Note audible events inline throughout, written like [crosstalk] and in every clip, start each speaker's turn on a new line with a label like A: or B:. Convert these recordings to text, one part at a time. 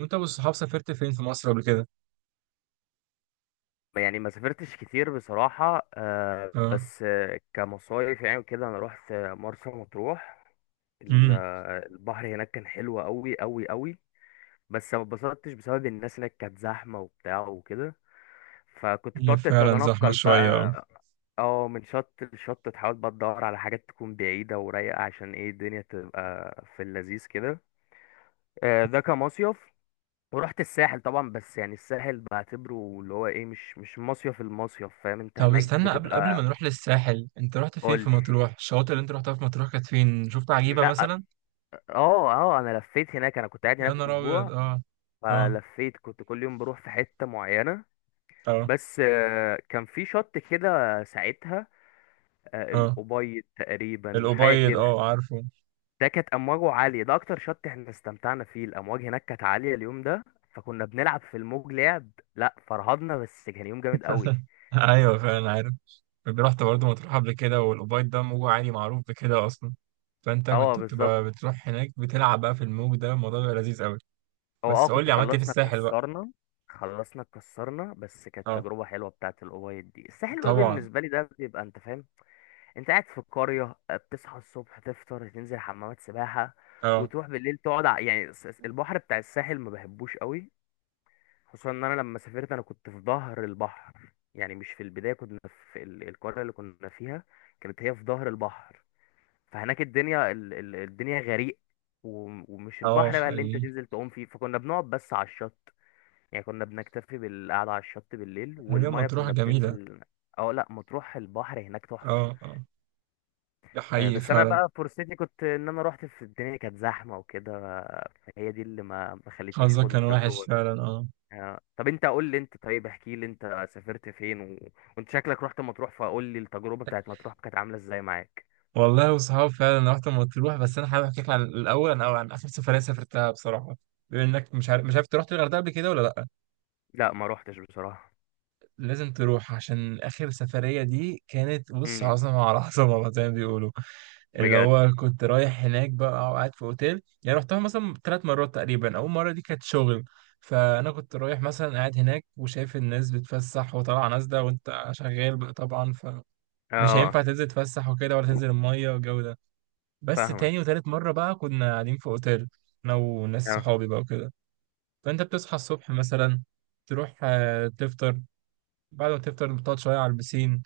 A: وانت والصحاب سافرت فين في مصر قبل كده؟
B: يعني ما سافرتش كتير بصراحة،
A: اه.
B: بس كمصايف يعني وكده أنا روحت مرسى مطروح.
A: امم.
B: البحر هناك كان حلو أوي أوي أوي. بس ما اتبسطتش بسبب الناس هناك كانت زحمة وبتاع وكده، فكنت
A: هي
B: بتقعد
A: فعلا زحمة
B: تتنقل
A: شوية، اه.
B: بقى. اه، من شط لشط تحاول بقى تدور على حاجات تكون بعيدة ورايقة، عشان ايه الدنيا تبقى في اللذيذ كده. ده كمصيف. ورحت الساحل طبعا، بس يعني الساحل بعتبره اللي هو ايه، مش مصيف، المصيف فاهم انت
A: طب
B: هناك
A: استنى، قبل ما
B: بتبقى.
A: نروح للساحل، انت رحت فين
B: قول
A: في مطروح؟ الشواطئ اللي انت رحتها في مطروح كانت فين؟ شفت
B: لي،
A: عجيبة
B: لا.
A: مثلا؟
B: اه اه، انا لفيت هناك، انا كنت قاعد
A: يا
B: هناك
A: نهار ابيض،
B: اسبوع،
A: اه. اه،
B: فلفيت كنت كل يوم بروح في حتة معينة.
A: اه،
B: بس كان في شط كده ساعتها،
A: اه.
B: الأبيض تقريبا حاجة
A: الأبيض،
B: كده.
A: اه، عارفه.
B: ده كانت أمواجه عالية، ده أكتر شط احنا استمتعنا فيه، الأمواج هناك كانت عالية اليوم ده، فكنا بنلعب في الموج لعب. لا فرهضنا، بس كان يوم جامد قوي.
A: [laughs] ايوه، فعلا عارف. كنت رحت برضه مطروح قبل كده، والأبيض ده موجه عالي معروف بكده اصلا. فانت
B: اه
A: كنت
B: بالظبط.
A: بتبقى بتروح هناك بتلعب بقى في الموج، ده الموضوع بيبقى لذيذ قوي.
B: هو
A: بس قول
B: كنت
A: لي، عملت ايه في
B: خلصنا
A: الساحل بقى؟
B: اتكسرنا. خلصنا اتكسرنا، بس كانت
A: اه،
B: تجربة حلوة بتاعت الأبيض دي. الساحل بقى
A: طبعا.
B: بالنسبة لي ده بيبقى انت فاهم، انت قاعد في القرية، بتصحى الصبح تفطر تنزل حمامات سباحة،
A: اه،
B: وتروح بالليل تقعد يعني البحر بتاع الساحل ما بحبوش قوي. خصوصا ان انا لما سافرت انا كنت في ظهر البحر، يعني مش في البداية، كنا في القرية اللي كنا فيها، كانت هي في ظهر البحر. فهناك الدنيا، الدنيا غريق، ومش
A: اه،
B: البحر بقى اللي انت
A: حقيقي.
B: تنزل تعوم فيه، فكنا بنقعد بس على الشط. يعني كنا بنكتفي بالقعدة على الشط بالليل،
A: هي
B: والمية
A: مطروح
B: كنا
A: جميلة.
B: بننزل. اه لا، مطروح البحر هناك تحفة.
A: اه، اه. ده حقيقي
B: بس انا
A: فعلا.
B: بقى فرصتي كنت ان انا روحت في الدنيا كانت زحمه وكده، فهي دي اللي ما خلتنيش
A: حظك
B: اخد
A: كان وحش
B: التجربه دي.
A: فعلا، اه.
B: طب انت قول لي، انت طيب احكي لي انت سافرت فين وانت شكلك رحت مطروح، فقول لي التجربه بتاعت مطروح كانت عامله ازاي معاك.
A: والله وصحاب، فعلا رحت مطروح، بس انا حابب احكي لك عن الاول او عن اخر سفرية سافرتها بصراحة. بما انك مش عارف أنت رحت الغردقة قبل كده ولا لا؟
B: لا ما روحتش بصراحه.
A: لازم تروح، عشان آخر سفرية دي كانت بص،
B: امم.
A: عظمة على عظمة [laughs] بقى زي ما بيقولوا. اللي
B: بجد.
A: هو كنت رايح هناك بقى، وقاعد في أوتيل، يعني رحتها مثلا 3 مرات تقريبا. أول مرة دي كانت شغل. فأنا كنت رايح مثلا، قاعد هناك وشايف الناس بتفسح وطالعة نازلة، وأنت شغال بقى طبعا، فمش
B: اه
A: هينفع تنزل تفسح وكده ولا تنزل المية والجو ده. بس
B: فاهمك.
A: تاني وتالت مرة بقى، كنا قاعدين في أوتيل، أنا وناس
B: اه.
A: صحابي بقى وكده. فأنت بتصحى الصبح مثلا، تروح تفطر، بعد ما تفطر تقعد شوية على البسين،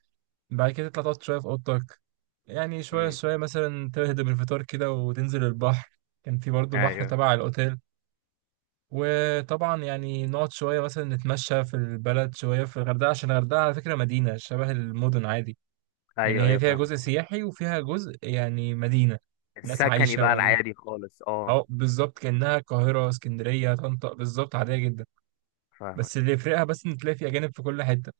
A: بعد كده تطلع تقعد شوية في أوضتك. يعني شوية
B: امم.
A: شوية مثلا، تهدم الفطار كده وتنزل البحر. كان في برضه بحر
B: ايوه
A: تبع الأوتيل. وطبعا يعني نقعد شوية، مثلا نتمشى في البلد شوية، في الغردقة، عشان الغردقة على فكرة مدينة شبه المدن عادي. يعني
B: ايوه
A: هي
B: ايوه
A: فيها
B: فاهمك.
A: جزء سياحي، وفيها جزء يعني مدينة، ناس
B: السكني
A: عايشة
B: بقى
A: وعادي.
B: العادي خالص، اه.
A: أه بالظبط، كأنها القاهرة، اسكندرية، طنطا، بالظبط عادية جدا.
B: فاهمك.
A: بس اللي يفرقها بس، إن تلاقي في أجانب في كل حتة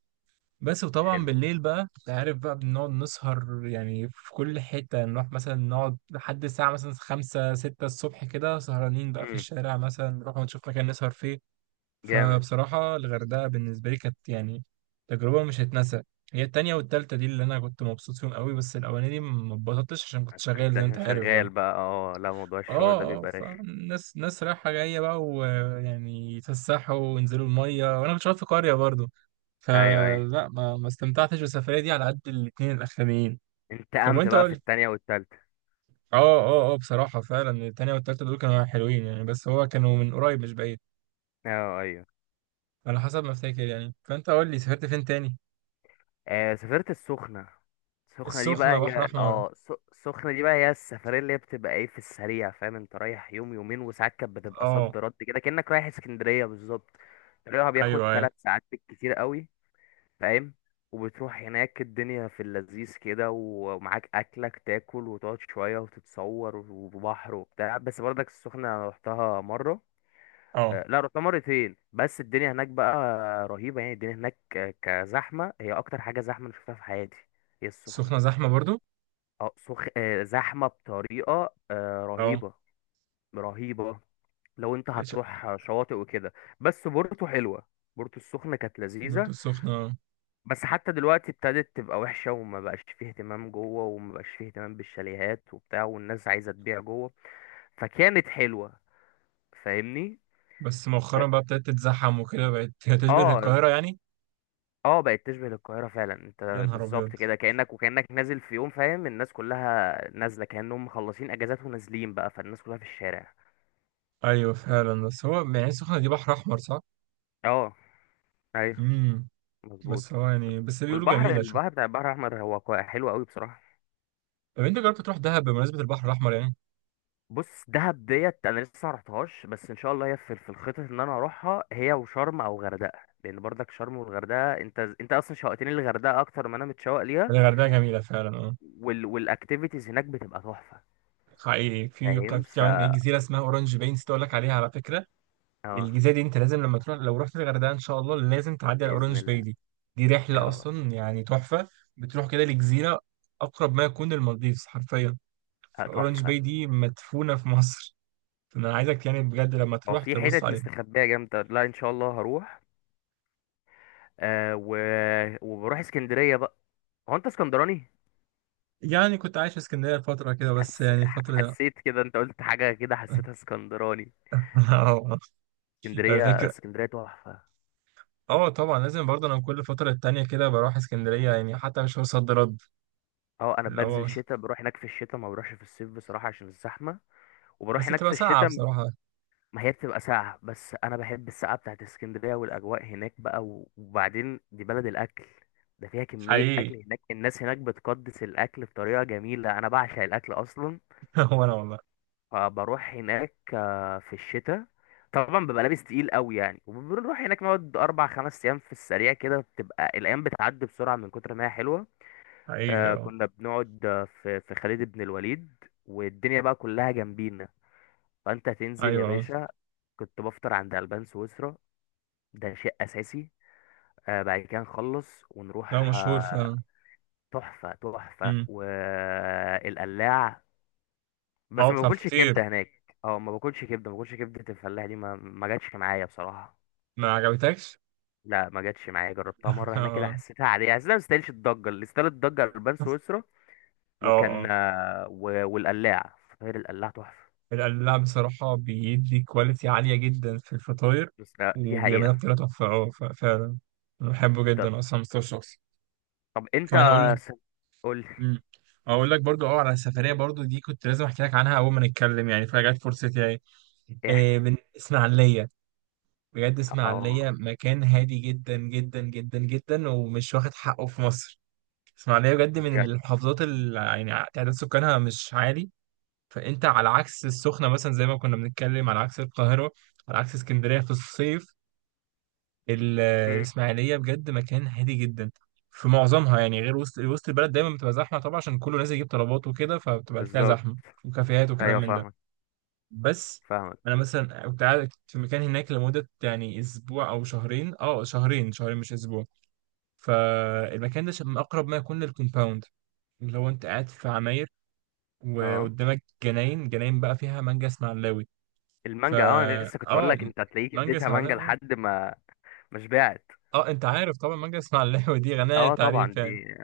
A: بس. وطبعا
B: حلو.
A: بالليل بقى انت عارف بقى، بنقعد نسهر يعني في كل حتة، نروح مثلا نقعد لحد الساعة مثلا خمسة ستة الصبح كده، سهرانين بقى في
B: امم.
A: الشارع، مثلا نروح ونشوف مكان نسهر فيه.
B: جامد.
A: فبصراحة الغردقة بالنسبة لي كانت يعني تجربة مش هتنسى. هي التانية والتالتة دي اللي أنا كنت مبسوط فيهم قوي، بس الأولانية دي ما اتبسطتش عشان كنت شغال
B: كنت
A: زي ما أنت
B: عشان
A: عارف بقى.
B: شغال بقى، اه لا، موضوع الشغل
A: اه،
B: ده
A: اه،
B: بيبقى رخي.
A: فالناس ناس رايحة جاية بقى، ويعني يتفسحوا وينزلوا المية، وانا كنت شغال في قرية برضو.
B: ايوه ايوه.
A: فلا، ما استمتعتش بالسفرية دي على قد الاتنين الأخرانيين. طب
B: انتقمت
A: وانت
B: بقى
A: قول
B: في
A: لي.
B: التانية والتالتة.
A: اه، اه، اه، بصراحة فعلا التانية والتالتة دول كانوا حلوين، يعني بس هو كانوا من قريب مش بعيد،
B: اه ايوه.
A: على حسب ما افتكر يعني. فانت قول لي، سافرت فين تاني؟
B: سافرت السخنة. السخنة دي بقى
A: السخنة بحر
B: هي،
A: أحمر.
B: السخنة دي بقى هي السفرية اللي هي بتبقى ايه في السريع، فاهم؟ انت رايح يوم يومين وساعات، كانت بتبقى
A: اه.
B: صد رد كده كأنك رايح اسكندرية بالظبط. طريقها بياخد
A: ايوه، ايوه،
B: 3 ساعات بالكتير قوي، فاهم؟ وبتروح هناك الدنيا في اللذيذ كده، ومعاك أكلك تاكل وتقعد شوية وتتصور وبحر وبتاع، بس برضك السخنة رحتها مرة.
A: اه.
B: لا، رحت مرتين، بس الدنيا هناك بقى رهيبة. يعني الدنيا هناك كزحمة، هي أكتر حاجة زحمة أنا شفتها في حياتي هي
A: السخنة
B: السخنة.
A: زحمة برضو.
B: اه، سخ... آه، زحمة بطريقة
A: اه.
B: رهيبة. رهيبة. لو أنت هتروح شواطئ وكده، بس بورتو حلوة. بورتو السخنة كانت
A: برضو
B: لذيذة،
A: السخنة.
B: بس حتى دلوقتي ابتدت تبقى وحشة، وما بقاش فيه اهتمام جوه، وما بقاش فيه اهتمام بالشاليهات وبتاع، والناس عايزة تبيع جوه. فكانت حلوة، فاهمني.
A: بس مؤخرا
B: اه.
A: بقى ابتدت تتزحم وكده، بقت [laughs] تشبه
B: آه،
A: القاهرة يعني.
B: اه بقت تشبه القاهرة فعلا
A: يا
B: انت،
A: نهار
B: بالظبط
A: ابيض.
B: كده كأنك وكأنك نازل في يوم، فاهم؟ الناس كلها نازلة كأنهم مخلصين اجازات ونازلين بقى، فالناس كلها في الشارع.
A: ايوه فعلا، بس هو يعني السخنه دي بحر احمر صح؟
B: اه ايوه
A: امم.
B: مظبوط.
A: بس هو يعني، بس بيقولوا
B: والبحر
A: جميله، شوف.
B: البحر بتاع البحر الاحمر هو حلو قوي بصراحة.
A: طب انت جربت تروح دهب، بمناسبه البحر الاحمر يعني؟
B: بص، دهب ديت انا لسه ما رحتهاش، بس ان شاء الله هي في الخطط ان انا اروحها، هي وشرم او غردقة، لان برضك شرم والغردقة، انت اصلا شوقتني للغردقة اكتر ما انا متشوق ليها.
A: يعني الغردقه جميله فعلا، اه.
B: والاكتيفيتيز هناك بتبقى تحفة.
A: حقيقي، في
B: فاهم،
A: في كمان ايه جزيره اسمها اورنج باي، نسيت اقول لك عليها على فكره.
B: اه.
A: الجزيره دي، انت لازم لما تروح، لو رحت الغردقه ان شاء الله، لازم تعدي على
B: بإذن
A: اورنج باي
B: الله.
A: دي. دي رحله
B: اه.
A: اصلا يعني تحفه. بتروح كده لجزيره اقرب ما يكون للمالديفز حرفيا. اورنج
B: تحفة.
A: باي دي مدفونه في مصر. [laughs] فانا عايزك يعني بجد لما
B: هو
A: تروح
B: في
A: تبص
B: حتت
A: عليها.
B: مستخبية جامدة، لا ان شاء الله هروح. آه و... وبروح اسكندرية بقى. هو انت اسكندراني؟
A: يعني كنت عايش في اسكندرية فترة كده، بس يعني الفترة دي.
B: حسيت كده، انت قلت حاجة كده حسيتها اسكندراني.
A: اه. [laughs]
B: اسكندرية
A: الفكرة.
B: اسكندرية تحفة.
A: اه، طبعا لازم برضه، انا كل فترة تانية كده بروح اسكندرية، يعني حتى مش صد رد.
B: اه، انا
A: اللي هو
B: بنزل
A: بس.
B: شتاء، بروح هناك في الشتاء، ما بروحش في الصيف بصراحة عشان الزحمة. وبروح
A: بس
B: هناك في
A: بتبقى ساعة
B: الشتاء.
A: بصراحة.
B: ما هي بتبقى ساقعة، بس انا بحب السقعة بتاعت اسكندرية والاجواء هناك بقى، وبعدين دي بلد الاكل، ده فيها كمية
A: حقيقي.
B: أكل هناك، الناس هناك بتقدس الأكل بطريقة جميلة، أنا بعشق الأكل أصلا.
A: [laughs] هو انا والله.
B: فبروح هناك في الشتاء، طبعا ببقى لابس تقيل قوي يعني، وبنروح هناك نقعد 4 5 ايام في السريع كده، بتبقى الايام بتعدي بسرعه من كتر ما هي حلوه.
A: حقيقي، اه.
B: كنا بنقعد في خالد بن الوليد، والدنيا بقى كلها جنبينا، فانت تنزل يا
A: ايوه، اه.
B: باشا. كنت بفطر عند البان سويسرا، ده شيء اساسي. بعد كده نخلص
A: لا
B: ونروح،
A: مشهور فعلا.
B: تحفه تحفه
A: امم.
B: والقلاع. بس
A: اه،
B: ما
A: بتاع
B: باكلش
A: الفطير.
B: كبده هناك، ما باكلش كبده، الفلاح دي ما جاتش معايا بصراحه.
A: ما عجبتكش؟
B: لا ما جاتش معايا، جربتها
A: [laughs]
B: مره هناك كده،
A: اه،
B: حسيتها عاديه، حسيتها ما تستاهلش الضجه، اللي استاهل الضجه البان سويسرا.
A: اه،
B: وكان،
A: اه.
B: والقلاع فطير القلاع تحفه.
A: القلاع بصراحة بيدي كواليتي عالية جدا في الفطاير،
B: بس لا، دي
A: وبيعملها
B: حقيقه.
A: بطريقة تحفة، اه فعلا. أنا بحبه
B: طب
A: جدا أصلا مستوى الشخصي.
B: طب انت،
A: كمان أقول.
B: س- قول لي
A: امم. اقول لك برضو، اه على السفريه برضو دي كنت لازم احكي لك عنها اول ما نتكلم، يعني فجت فرصتي يعني.
B: ايه، احكي.
A: إيه، من اسماعيليه. بجد
B: اه
A: اسماعيليه مكان هادي جدا جدا جدا جدا، ومش واخد حقه في مصر. اسماعيليه بجد من
B: بجد.
A: المحافظات اللي يعني تعداد سكانها مش عالي. فانت على عكس السخنه مثلا، زي ما كنا بنتكلم، على عكس القاهره، على عكس اسكندريه في الصيف.
B: مم.
A: الإسماعيلية بجد مكان هادي جدا في معظمها، يعني غير وسط البلد، دايما بتبقى زحمة طبعا عشان كله نازل يجيب طلبات وكده، فبتبقى تلاقيها
B: بالظبط.
A: زحمة وكافيهات وكلام
B: ايوه
A: من ده.
B: فاهمك
A: بس.
B: فاهمك.
A: أنا مثلا كنت قاعد في مكان هناك لمدة يعني أسبوع أو شهرين، شهرين شهرين، مش أسبوع. فالمكان ده من أقرب ما يكون للكومباوند، اللي هو أنت قاعد في عماير،
B: اه.
A: وقدامك جناين، جناين بقى فيها مانجا اسماعيلاوي. فا
B: المانجا، انا لسه كنت اقول
A: أه
B: لك انت هتلاقيك
A: مانجا
B: اديتها مانجا
A: اسماعيلاوي، أه.
B: لحد ما ما شبعت.
A: أه أنت عارف طبعا مانجا اسماعيلاوي دي غنية
B: اه طبعا
A: تعريف يعني.
B: دي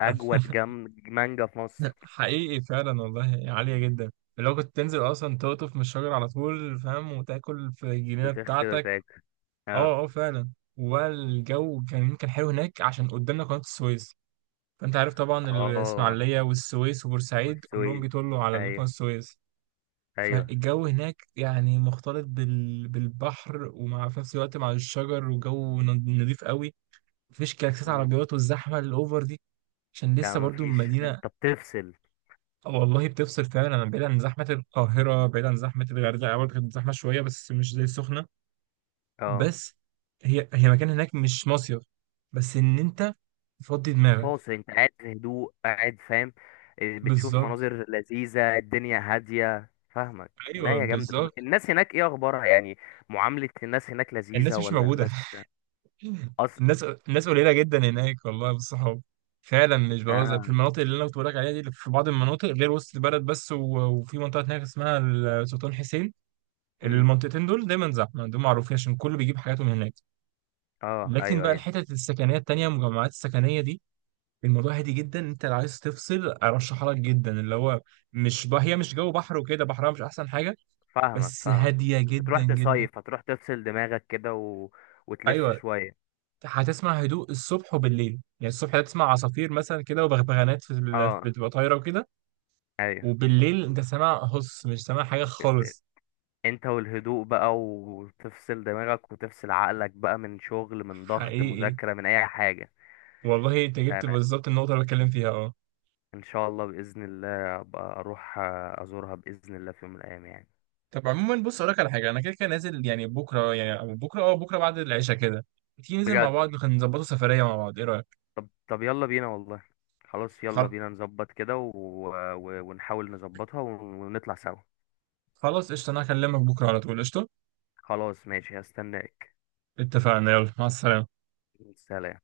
B: اجود
A: [laughs]
B: جم مانجا في مصر.
A: حقيقي فعلا والله عالية جدا. لو كنت تنزل اصلا تقطف من الشجر على طول فاهم، وتاكل في الجنينة
B: بتغسل
A: بتاعتك.
B: وتاكل. اه
A: اه، اه، فعلا. والجو كان حلو هناك عشان قدامنا قناة السويس. فانت عارف طبعا
B: اه.
A: الاسماعيلية والسويس وبورسعيد كلهم
B: والسويد.
A: بيطلوا على قناة
B: ايوه
A: السويس.
B: ايوه.
A: فالجو هناك يعني مختلط بالبحر، ومع في نفس الوقت مع الشجر، وجو نضيف قوي. مفيش كلاكسات
B: امم.
A: عربيات والزحمة الاوفر دي، عشان
B: ده
A: لسه برضو
B: مفيش،
A: مدينة.
B: انت بتفصل.
A: والله بتفصل فعلا، انا بعيد عن زحمه القاهره، بعيد عن زحمه الغردقه برضه، كانت زحمه شويه بس مش زي السخنه.
B: اه.
A: بس. هي مكان هناك مش مصيف، بس ان انت تفضي دماغك.
B: فاصل، انت قاعد في هدوء، قاعد فاهم. إيه، بتشوف
A: بالظبط.
B: مناظر لذيذة، الدنيا هادية فاهمك.
A: ايوه،
B: لا يا جامدة، طب
A: بالظبط.
B: الناس هناك ايه اخبارها يعني؟ معاملة الناس هناك لذيذة
A: الناس مش
B: ولا
A: موجوده.
B: الناس
A: [laughs] الناس
B: اصلا؟
A: الناس قليله جدا هناك والله بالصحاب، فعلا مش بهزر، في
B: اه.
A: المناطق اللي انا كنت بقولك عليها دي، اللي في بعض المناطق غير وسط البلد بس، و- وفي منطقه هناك اسمها السلطان حسين.
B: امم.
A: المنطقتين دول دايما زحمه، دول معروفين عشان كله بيجيب حاجاته من هناك.
B: اه
A: لكن
B: ايوه
A: بقى
B: ايوه
A: الحتت السكنيه التانيه، المجمعات السكنيه دي، الموضوع هادي جدا. انت لو عايز تفصل، ارشحها لك جدا. اللي هو مش بقى هي مش جو بحر وكده، بحرها مش احسن حاجه،
B: فاهمك
A: بس
B: فاهمك.
A: هاديه
B: مش
A: جدا
B: هتروح
A: جدا.
B: تصيف، هتروح تفصل دماغك كده وتلف
A: ايوه.
B: شوية.
A: هتسمع هدوء الصبح وبالليل. يعني الصبح هتسمع عصافير مثلا كده، وبغبغانات
B: اه
A: بتبقى طايره وكده.
B: ايوه.
A: وبالليل انت سامع هص، مش سامع حاجه خالص.
B: انت والهدوء بقى، وتفصل دماغك وتفصل عقلك بقى من شغل، من ضغط،
A: حقيقي.
B: مذاكرة، من اي حاجة.
A: والله انت
B: لا
A: جبت
B: لا.
A: بالظبط النقطه اللي بتكلم فيها، اه.
B: ان شاء الله بإذن الله ابقى اروح، ازورها بإذن الله في يوم من الايام يعني.
A: طب عموما بص، اقول لك على حاجه، انا كده كده نازل يعني بكره، يعني أو بكره بكره بعد العشاء كده، تيجي ننزل مع
B: بجد.
A: بعض، نظبطوا سفريه مع بعض، ايه رايك؟
B: طب طب يلا بينا والله. خلاص يلا
A: خل-
B: بينا نظبط كده ونحاول نظبطها ونطلع سوا.
A: خلاص قشطه، انا هكلمك بكره على طول، قشطه.
B: خلاص ماشي هستناك.
A: اتفقنا، يلا مع السلامه.
B: سلام.